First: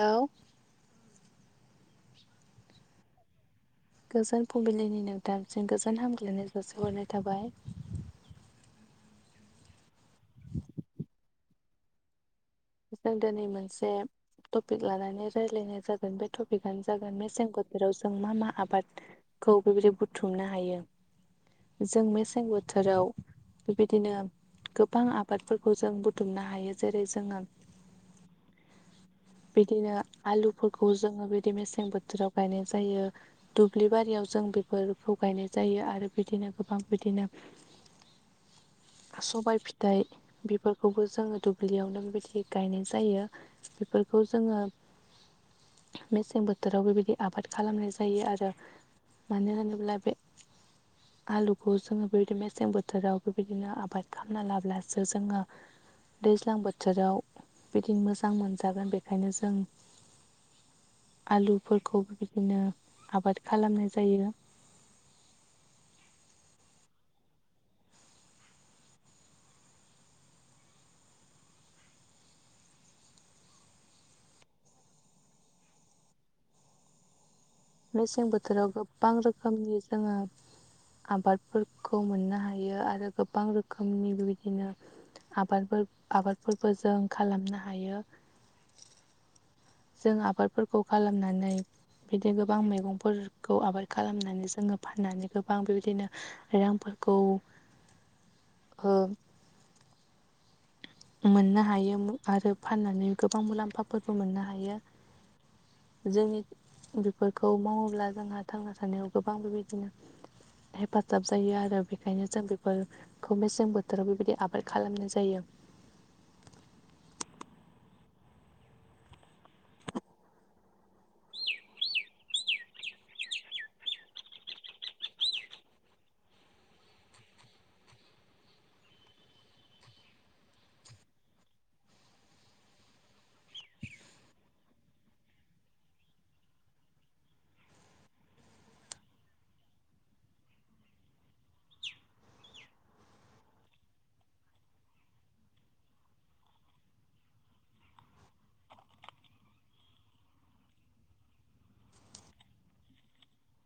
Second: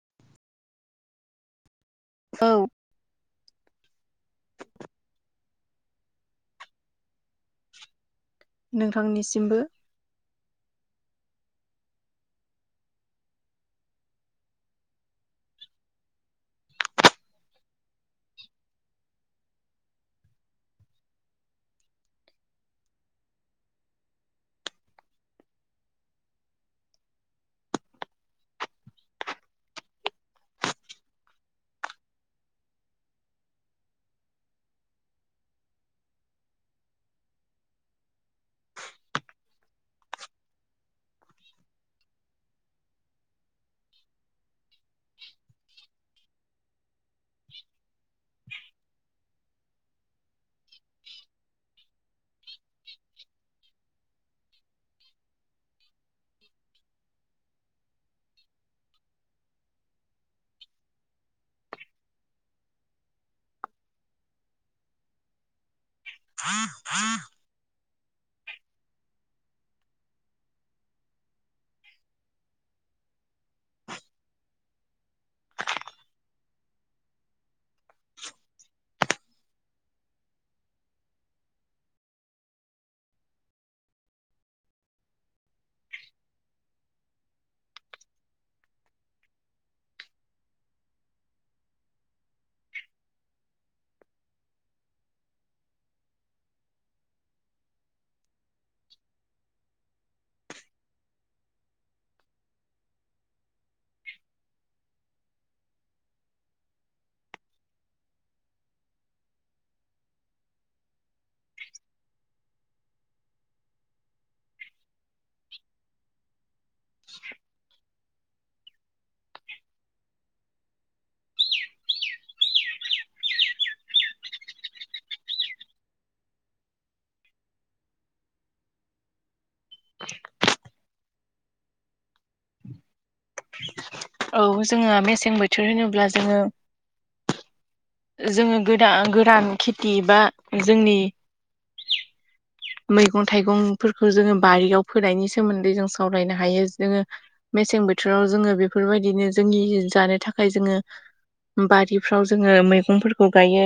Hello औ गोजोन फुंबिलिनि नोंथांसिम गोजोन हामग्लायनाय जासिहरनाय थाबाय नोंथांनिसिमबो जों दिनै मोनसे टपिक लानानै रायज्लायनाय जागोन बे टपिकआनो जागोन मेसें बोथोराव जों मा मा आबाद खौ बेबायदि बुथुमनो हायो जों मेसें बोथोराव बेबायदिनो गोबां आबादफोरखौ जों बुथुमनो हायो जेरै जोङो [unintelligible] बिदिनो आलुफोरखौ जोङो बिदि मेसें बोथोराव गायनाय जायो दुब्लि बारियाव जों आ बेफोरखौ गायनाय जायो आरो बिदिनो गोबां बिदिनो सबाय फिथाइ बेफोरखौबो जोङो दुब्लियावनो बिदि गायनाय जायो बेफोरखौ जोङो मेसें बोथोराव बेबायदि आबाद खालामनाय जायो आरो मान होनदोंब्लाय बे आलुखौ जोङो बेबायदि मेसें बोथोराव बेबायदिनो आबाद खालामना लाब्लासो जोङो दैज्लां बोथोराव बिदिनो मोजां मोनजागोन बेखायनो जों आलुफोरखौ बिदिनो आबाद खालामनाय जायो [inaudible] मेसें बोथोराव गोबां रोखोमनि जोङो आबादफोरखौ मोननो हायो आरो गोबां रोखोमनि बेबायदिनो आबाद आबादफोरबो जों खालामनो हायो जों आबादफोरखौ खालामनानै बिदि गोबां मैगंफोरखौ आबाद खालामनानै जोङो फाननानै गोबां बेबायदिनो रांफोर खौ ओ मोननो हायो आरो फाननानै गोबां मुलाम्फाफोरबो मोननो हायो आरो जोंनि बेफोरखौ मावोब्ला जोंहा थांना थानायाव गोबां बेबायदिनो हेफाजाब जायो आरो बेखायनो जों बेफोरखौ मेसें बोथोराव बेबायदि आबाद खालामनाय जायो जायो औ जोङो मेसें बोथोर होनोब्ला जोङो जोङो गोदान गोरान खेथि बा जोंनि मैगं थाइगंफोरखौ जोङो बारिआव फोनायनि सोमोन्दै जों सावरायनो हायो जोङो मेसें बोथोराव जोङो बेफोरबायदिनो जोंनि जानो थाखाय जोङो बारिफ्राव जोङो मैगंफोरखौ गायो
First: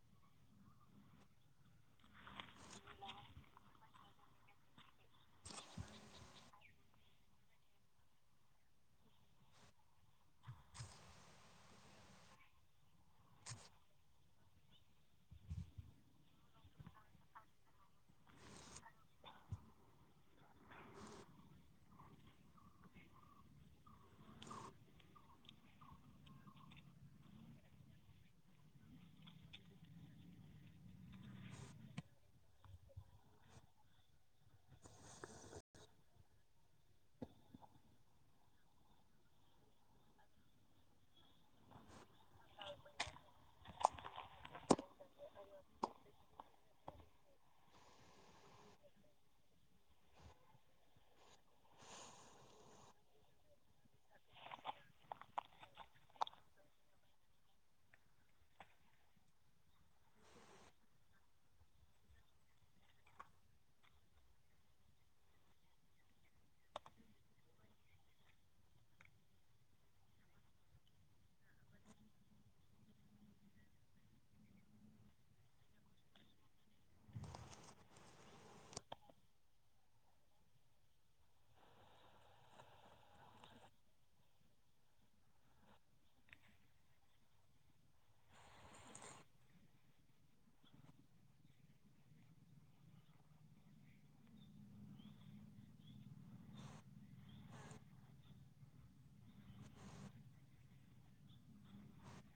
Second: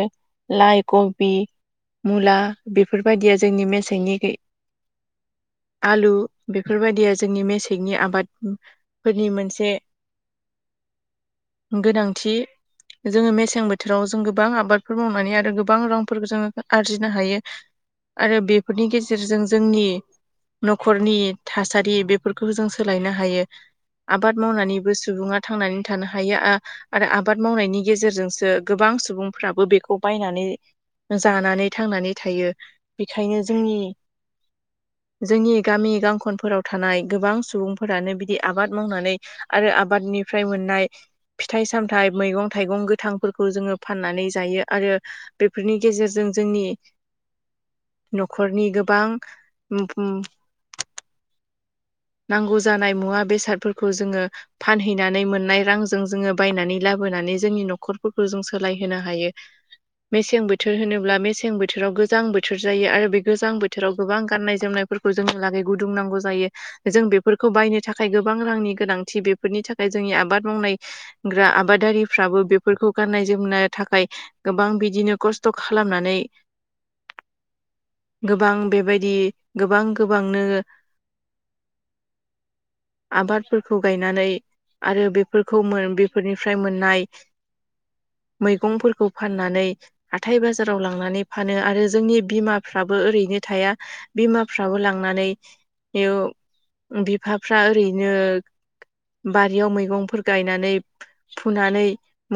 लाइ खबि मुला बेफोरबायदिया जोंनि मेसेंनि गै आलु बेफोरबायदिया जोंनि मेसेंनि आबादफोरनि मोनसे [unintelligible] गोनांथि जोङो मेसें बोथोराव जों गोबां आबादफोर मावनानै आरो गोबां रांफोरखौ जोङो आरजिनो हायो। आरो बेफोरनि गेजेरजों जोंनि न'खरनि थासारि बेफोरखौबो जों सोलायनो हायो। आबाद मावनानैबो सुबुङा थांनानै थानो हायो आरो आबाद मावनायनि गेजेरजोंसो गोबां गोबां सुबुंफ्राबो बेखौ बायनानै जानानै थांनानै थायो बेखायनो जोंनि [unintelligible] जोंनि गामि गांखनफोराव थानाय गोबां सुबुंफोरानो बिदि आबाद मावनानै आरो आबादनि निफ्राय मोननाय फिथाइ सामथाइ मैगं थाइगं गोथांफोरखौ जोङो फाननानै जायो आरो बेफोरनि गेजेरजों जोंनि [unintelligible] न'खरनि गोबां नांगौ जानाय मुवा बेसादफोरखौ जोङो फानहैनानै मोननाय रांजों जोङो बायनानै लाबो नानै जोंनि न'खरफोरखौ जों सोलाय होनो हायो मेसें बोथोर होनोब्ला मेसें बोथोराव गोजां बोथोर जायो आरो बे गोजां बोथोराव गोबां गाननाय जोमनाय फोरखौ जोंलागै गुदुंनांगौ जायो जों बेफोरखौ बायनो थाखाय गोबां रांनि गोनांथि बेफोरनि थाखाय जोंनि आबाद मावनायग्रा आबाद दारिफ्राबो बेफोरखौ गाननाय जोमनो थाखाय गोबां बिदिनो खस्थ' खालामनानै [unintelligible] गोबां बेबायदि गोबां गोबां [unintelligible] आबादफोरखौ गायनानै आरो बेफोरखौ मोन-बेफोरनिफ्राय मोननाय [unintelligible] मैगंफोरखौ फाननानै हाथाय बाजाराव लांनानै फानो आरो जोंनि बिमाफ्राबो ओरैनो थाया बिमाफ्राबो लांनानै बेयाव बिफाफ्रा ओरैनो बारियाव मैगंफोर गायनानै फुनानै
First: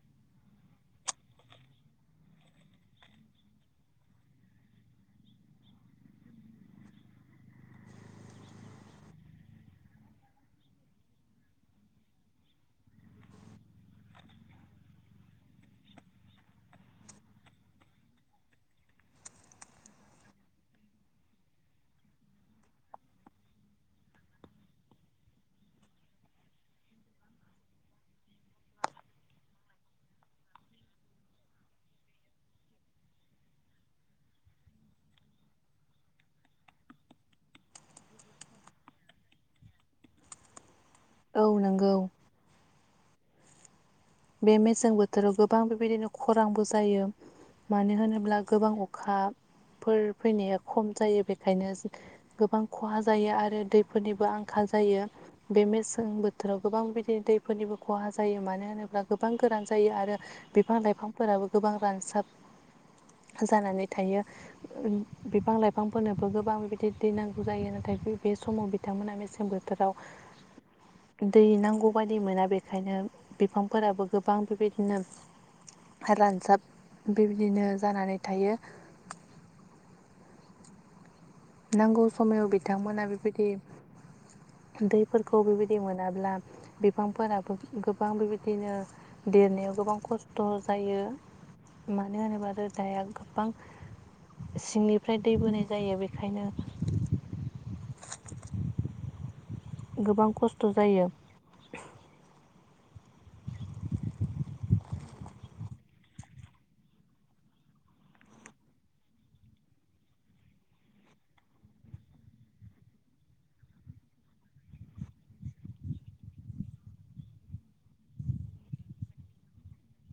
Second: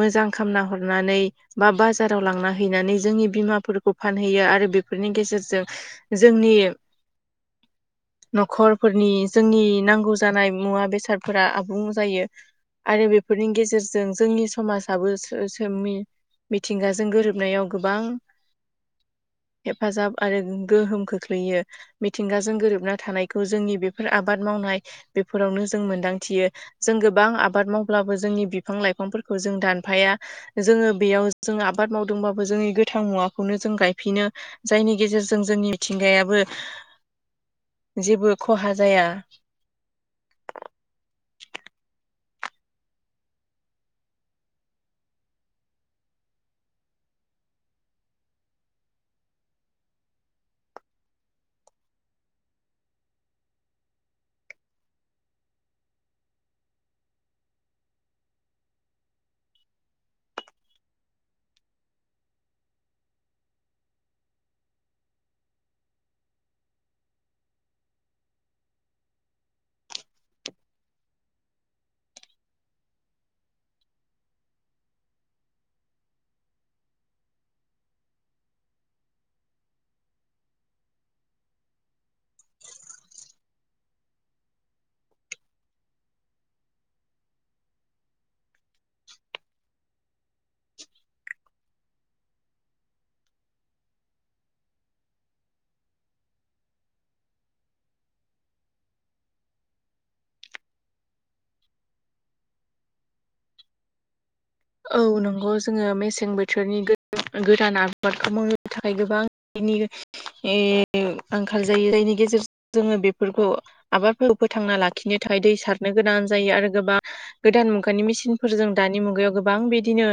मोजां खामना हरनानै बा बाजाराव लांना हैनानै जोंनि बिमाफोरखौ फानहोयो आरो बेफोरनि गेजेरजों जोंनि [inaudible] न'खर फोरनि जोंनि नांगौ जानाय मुवा बेसादफोरा आबुं जायो। आरो बेफोरनि गेजेरजों जोंनि समाजाबो सो-सोमि मिथिंगाजों गोरोबनायाव गोबां हेफाजाब आरो गोहोम खोख्लैयो। मिथिंगाजों गोरोबना थानायखौ जोंनि बेफोर आबाद मावनाय बेफोरावनो जों मोनदांथियो। जों गोबां आबाद मावब्लाबो जोंनि बिफां-लाइफांफोरखौ जों दानफाया, जोङो बेयाव जों आबाद मावदोंबाबो जोंनि गोथां मुवाखौनो जों गायफिनो जायनि गेजेरजों जोंनि मिथिंगायाबो [unintelligible] जेबो खहा जाया। औ नोंगौ। बे मेसें बोथोराव गोबां बेबायदिनो खरांबो जायो मानो होनोब्ला गोबां अखा फोर फैनाया खम जायो बेखायनो गोबां खहा जायो आरो दैफोरनिबो आंखाल जायो। बे मेसें बोथोराव गोबां बिदिनो दैफोरनिबो खहा जायो मानो होनोब्ला गोबां गोरान जायो आरो बिफां-लाइफांफोराबो गोबां रानसाब जानानै थायो बिफां-लाइफांफोरनोबो गोबां बिदि दै नांगौ जायो नाथाय बे समाव बिथांमोना मेसें बोथोराव दै नांगौ बायदि मोना बेखायनो बिफांफोराबो गोबां बेबायदिनो रानसाब बेबिदिनो जानानै थायो। नांगौ समायाव बिथांमोना बिबायदि दैफोरखौ बेबायदि मोनाब्ला बिफांफोराबो गोबां बेबाय दिनो देरनायाव गोबां खस्थ' जायो। मानो होनोबा रोदाया गोबां सिंनिफ्राय दै बोनाय जायो बे। ओंखायनो गोबां खस्थ' जायो औ नंगौ जोङो मेसें बोथोरनि गोदान आबादखौ मावनो थाखाय गोबां दैनि आंखाल जायो दैनि गेजेरजों जोङो बेफोरखौ आबादखौ फोथांना लाखिनो था खाय दै सारनो गोनां जायो आरो गोबां गोदान मुगानि मेसिनफोरजों दानि मुगायाव गो बां बिदिनो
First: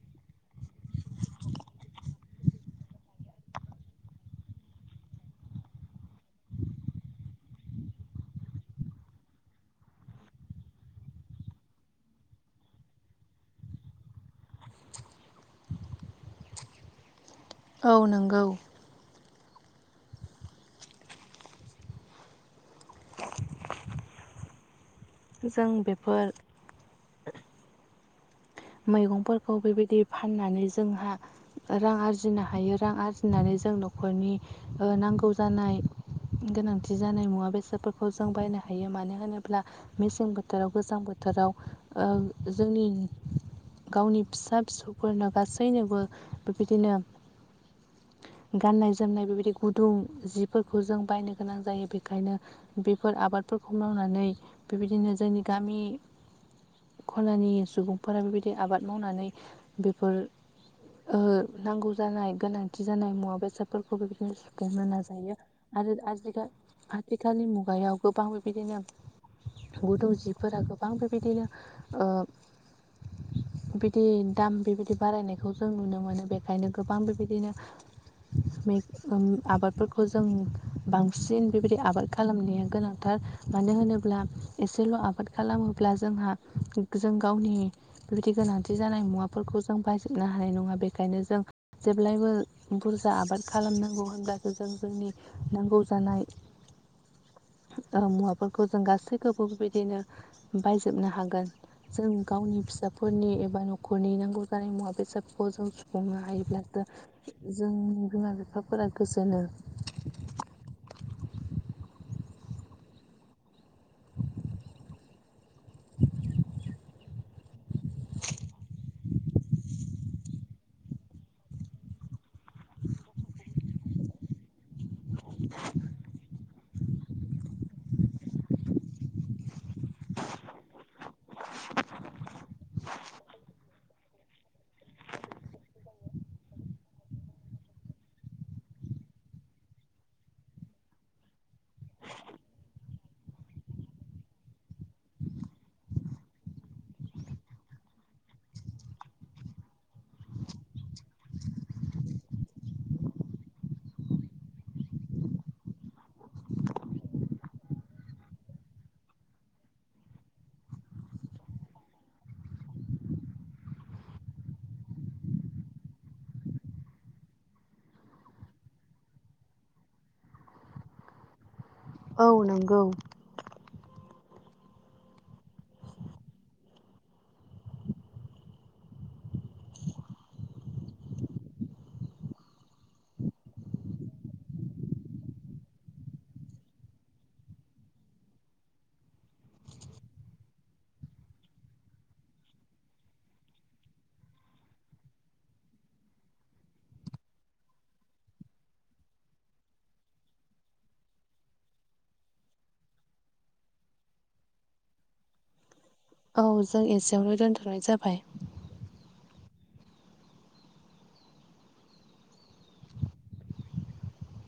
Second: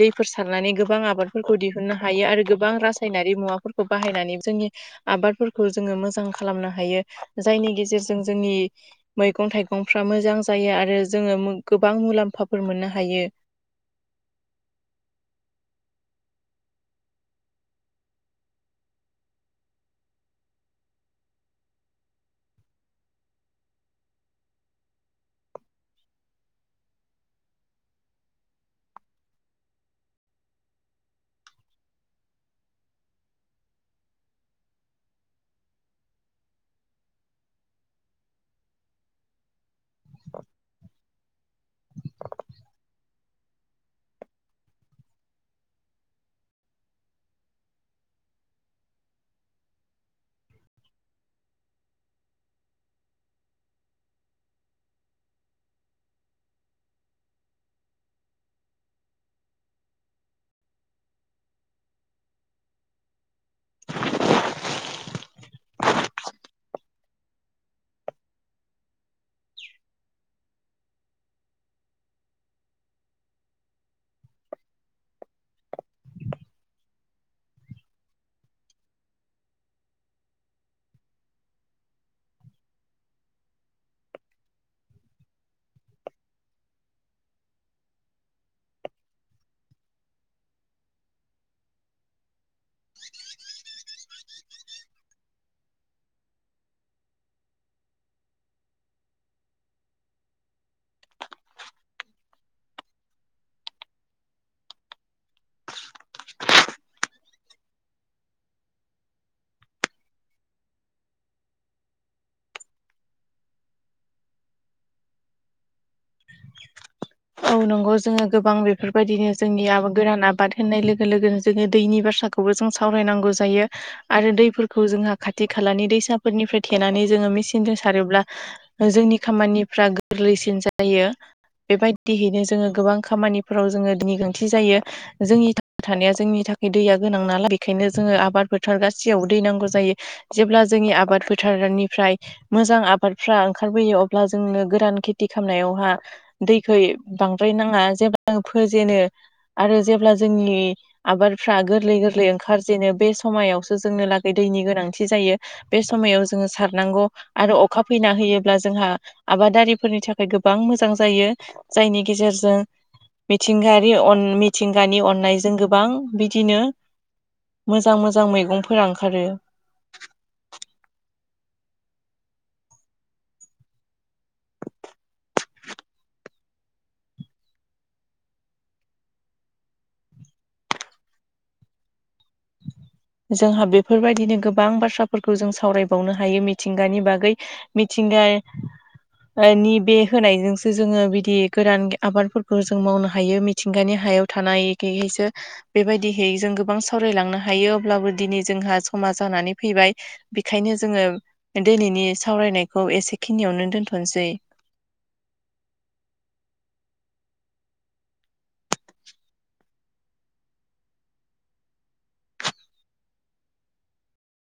दैफोर सारनानै गोबां आबादफोरखौ दिहुननो हायो आरो गोबां रासायनारि मुवाफोर खौ बाहायनानै जोंनि आबादफोरखौ जोङो मोजां खालामनो हायो‌। जायनि गेजेरजों जोंनि मैगं-थाइगंफ्रा मोजां जायो आरो जोङो गोबां मुलाम्फाफोर मोननो हायो। औ नोंगौ। जों बेफोर मैगंफोरखौ बेबायदि फाननानै जोंहा रां आरजिनो हायो। रां आरजिनानै जों न'खरनि ओ नांगौ जानाय गोनांथि जानाय मुवा बेसादफोरखौ जों बायनो हायो, मानो होनोब्ला मेसें बोथोराव गोजां बो थोराव ओ जोंनि गावनि फिसा फिसौफोरनो गासैनोबो बेबायदिनो [unintelligible] गाननाय जोमनाय बेबायदि गुदुं जिफोरखौ जों बायनो गोनां जायो बेखायनो बेफोर आबाद फोरखौ मावनानै बेबायदिनो जोंनि गामि खनानि सुबुं फोरा बेबायदि आबाद मावनानै बेफोर ओ नांगौ जानाय गोनांथि जानाय मुवा बेसादफोरखौबो बिदिनो सुफुंनो नाजायो। आरो आजिखा आथिखालनि मुगायाव गोबां बेबायदिनो गुदुं जिफोरा गोबां बेबायदिनो ओ बिदि दाम बेबायदि बारायनायखौ जों नुनो मोनो। बेखायनो गोबां बेबायदिनो मेग उम आबादफोरखौ जों बांसिन बेबायदि आबाद खालामनाया गोनांथार। मानो होनोब्ला एसेल' आबाद खालामोब्ला जोंहा जों गावनि बेबायदि गोनांथि जानाय मुवाफोरखौ जों बायजोबनो हानाय नङा बेखायनो जों जेब्लायबो बुरजा आबाद खालामनांगौ होनब्लासो जों जोंनि नांगौ जानाय ओ मुवाफोरखौ जों गासैखौबो बेबायदिनो बायजोबनो हागोन। जों गावनि फिसाफोरनि एबा न'खरनि नांगौ जानाय मुवा बेसादफोरखौ जों सुफुंनो हायोब्लासो जों जोंनि बिमा बिफाफोरा गोजोनो। औ नंगौ जोङो गोबां बेफोर बायदिनो जोंनि आब गोरान आबाद होननाय लोगो लोगोनो जोङो दैनि बाथ्राखौबो जों सावरायनांगौ जायो। आरो दैफोरखौ जोंहा खाथि खालानि दैसाफोरनिफ्राय थेनानै जोङो मेचिनजों सारोब्ला जोंनि खामानिफ्रा गोरलैसिन जायो। बेबायदियैनो जोंङो गोबां खामानिफोराव जोंङो दैनि गोनांथि जायो। जोंनि थांना थानाया जोंनि थाखाय दैया गोनां नालाय बेखायनो जोङो आबाद फोथार गाससियावबो दै नांगौ जायो जेब्ला जोंनि आबाद फोथारनिफ्राय मोजां आबादफ्रा ओंखारबोयो अब्ला जोंनो गोरान खेथि खालामनायावहा दैखौै बांद्राय नाङा जेब्ला जों फोेजेनो आरो जेब्ला जोंनि आबादफ्रा गोरलै गोरलै ओंखार जेनो बे समायावसो जोंनो लागै दैनि गोनांथि जायो। बे समा याव जोङो सारनांगौ आरो अखा फैना होयोब्ला जोंहा आबादारिफोरनि थाखाय गोबां मोजां जायो जायनि गेजेरजों मिथिंगायारि अन मिथिंगानि अननायजों गोबां बिदिनो मोजां मोजां मैगंफोरा ओंखारो। औ नंगौ। जोंहा बेफोरबायदिनो गोबां बाथ्राफोरखौ जों सावरायबावनो हायो मिथिंगानि बागै मिथिं गाया नि बे होनायजोंसो जोङो बिदि गोरान आबादफोरखौ जों मावनो हायो। मिथिंगानि हाया याव थानाय [unintelligible] बेबायदिहै जों गोबां सावरायलांनो हायो। अब्लाबो दिनै जोंहा समा जानानै फैबाय बेखायनो जोङो दिनैनि सावरायनायखौ औ एसेखिनियावनो दोनथ'नोसै। औ जों एसेयावनो दोनथ'नाय जाबाय।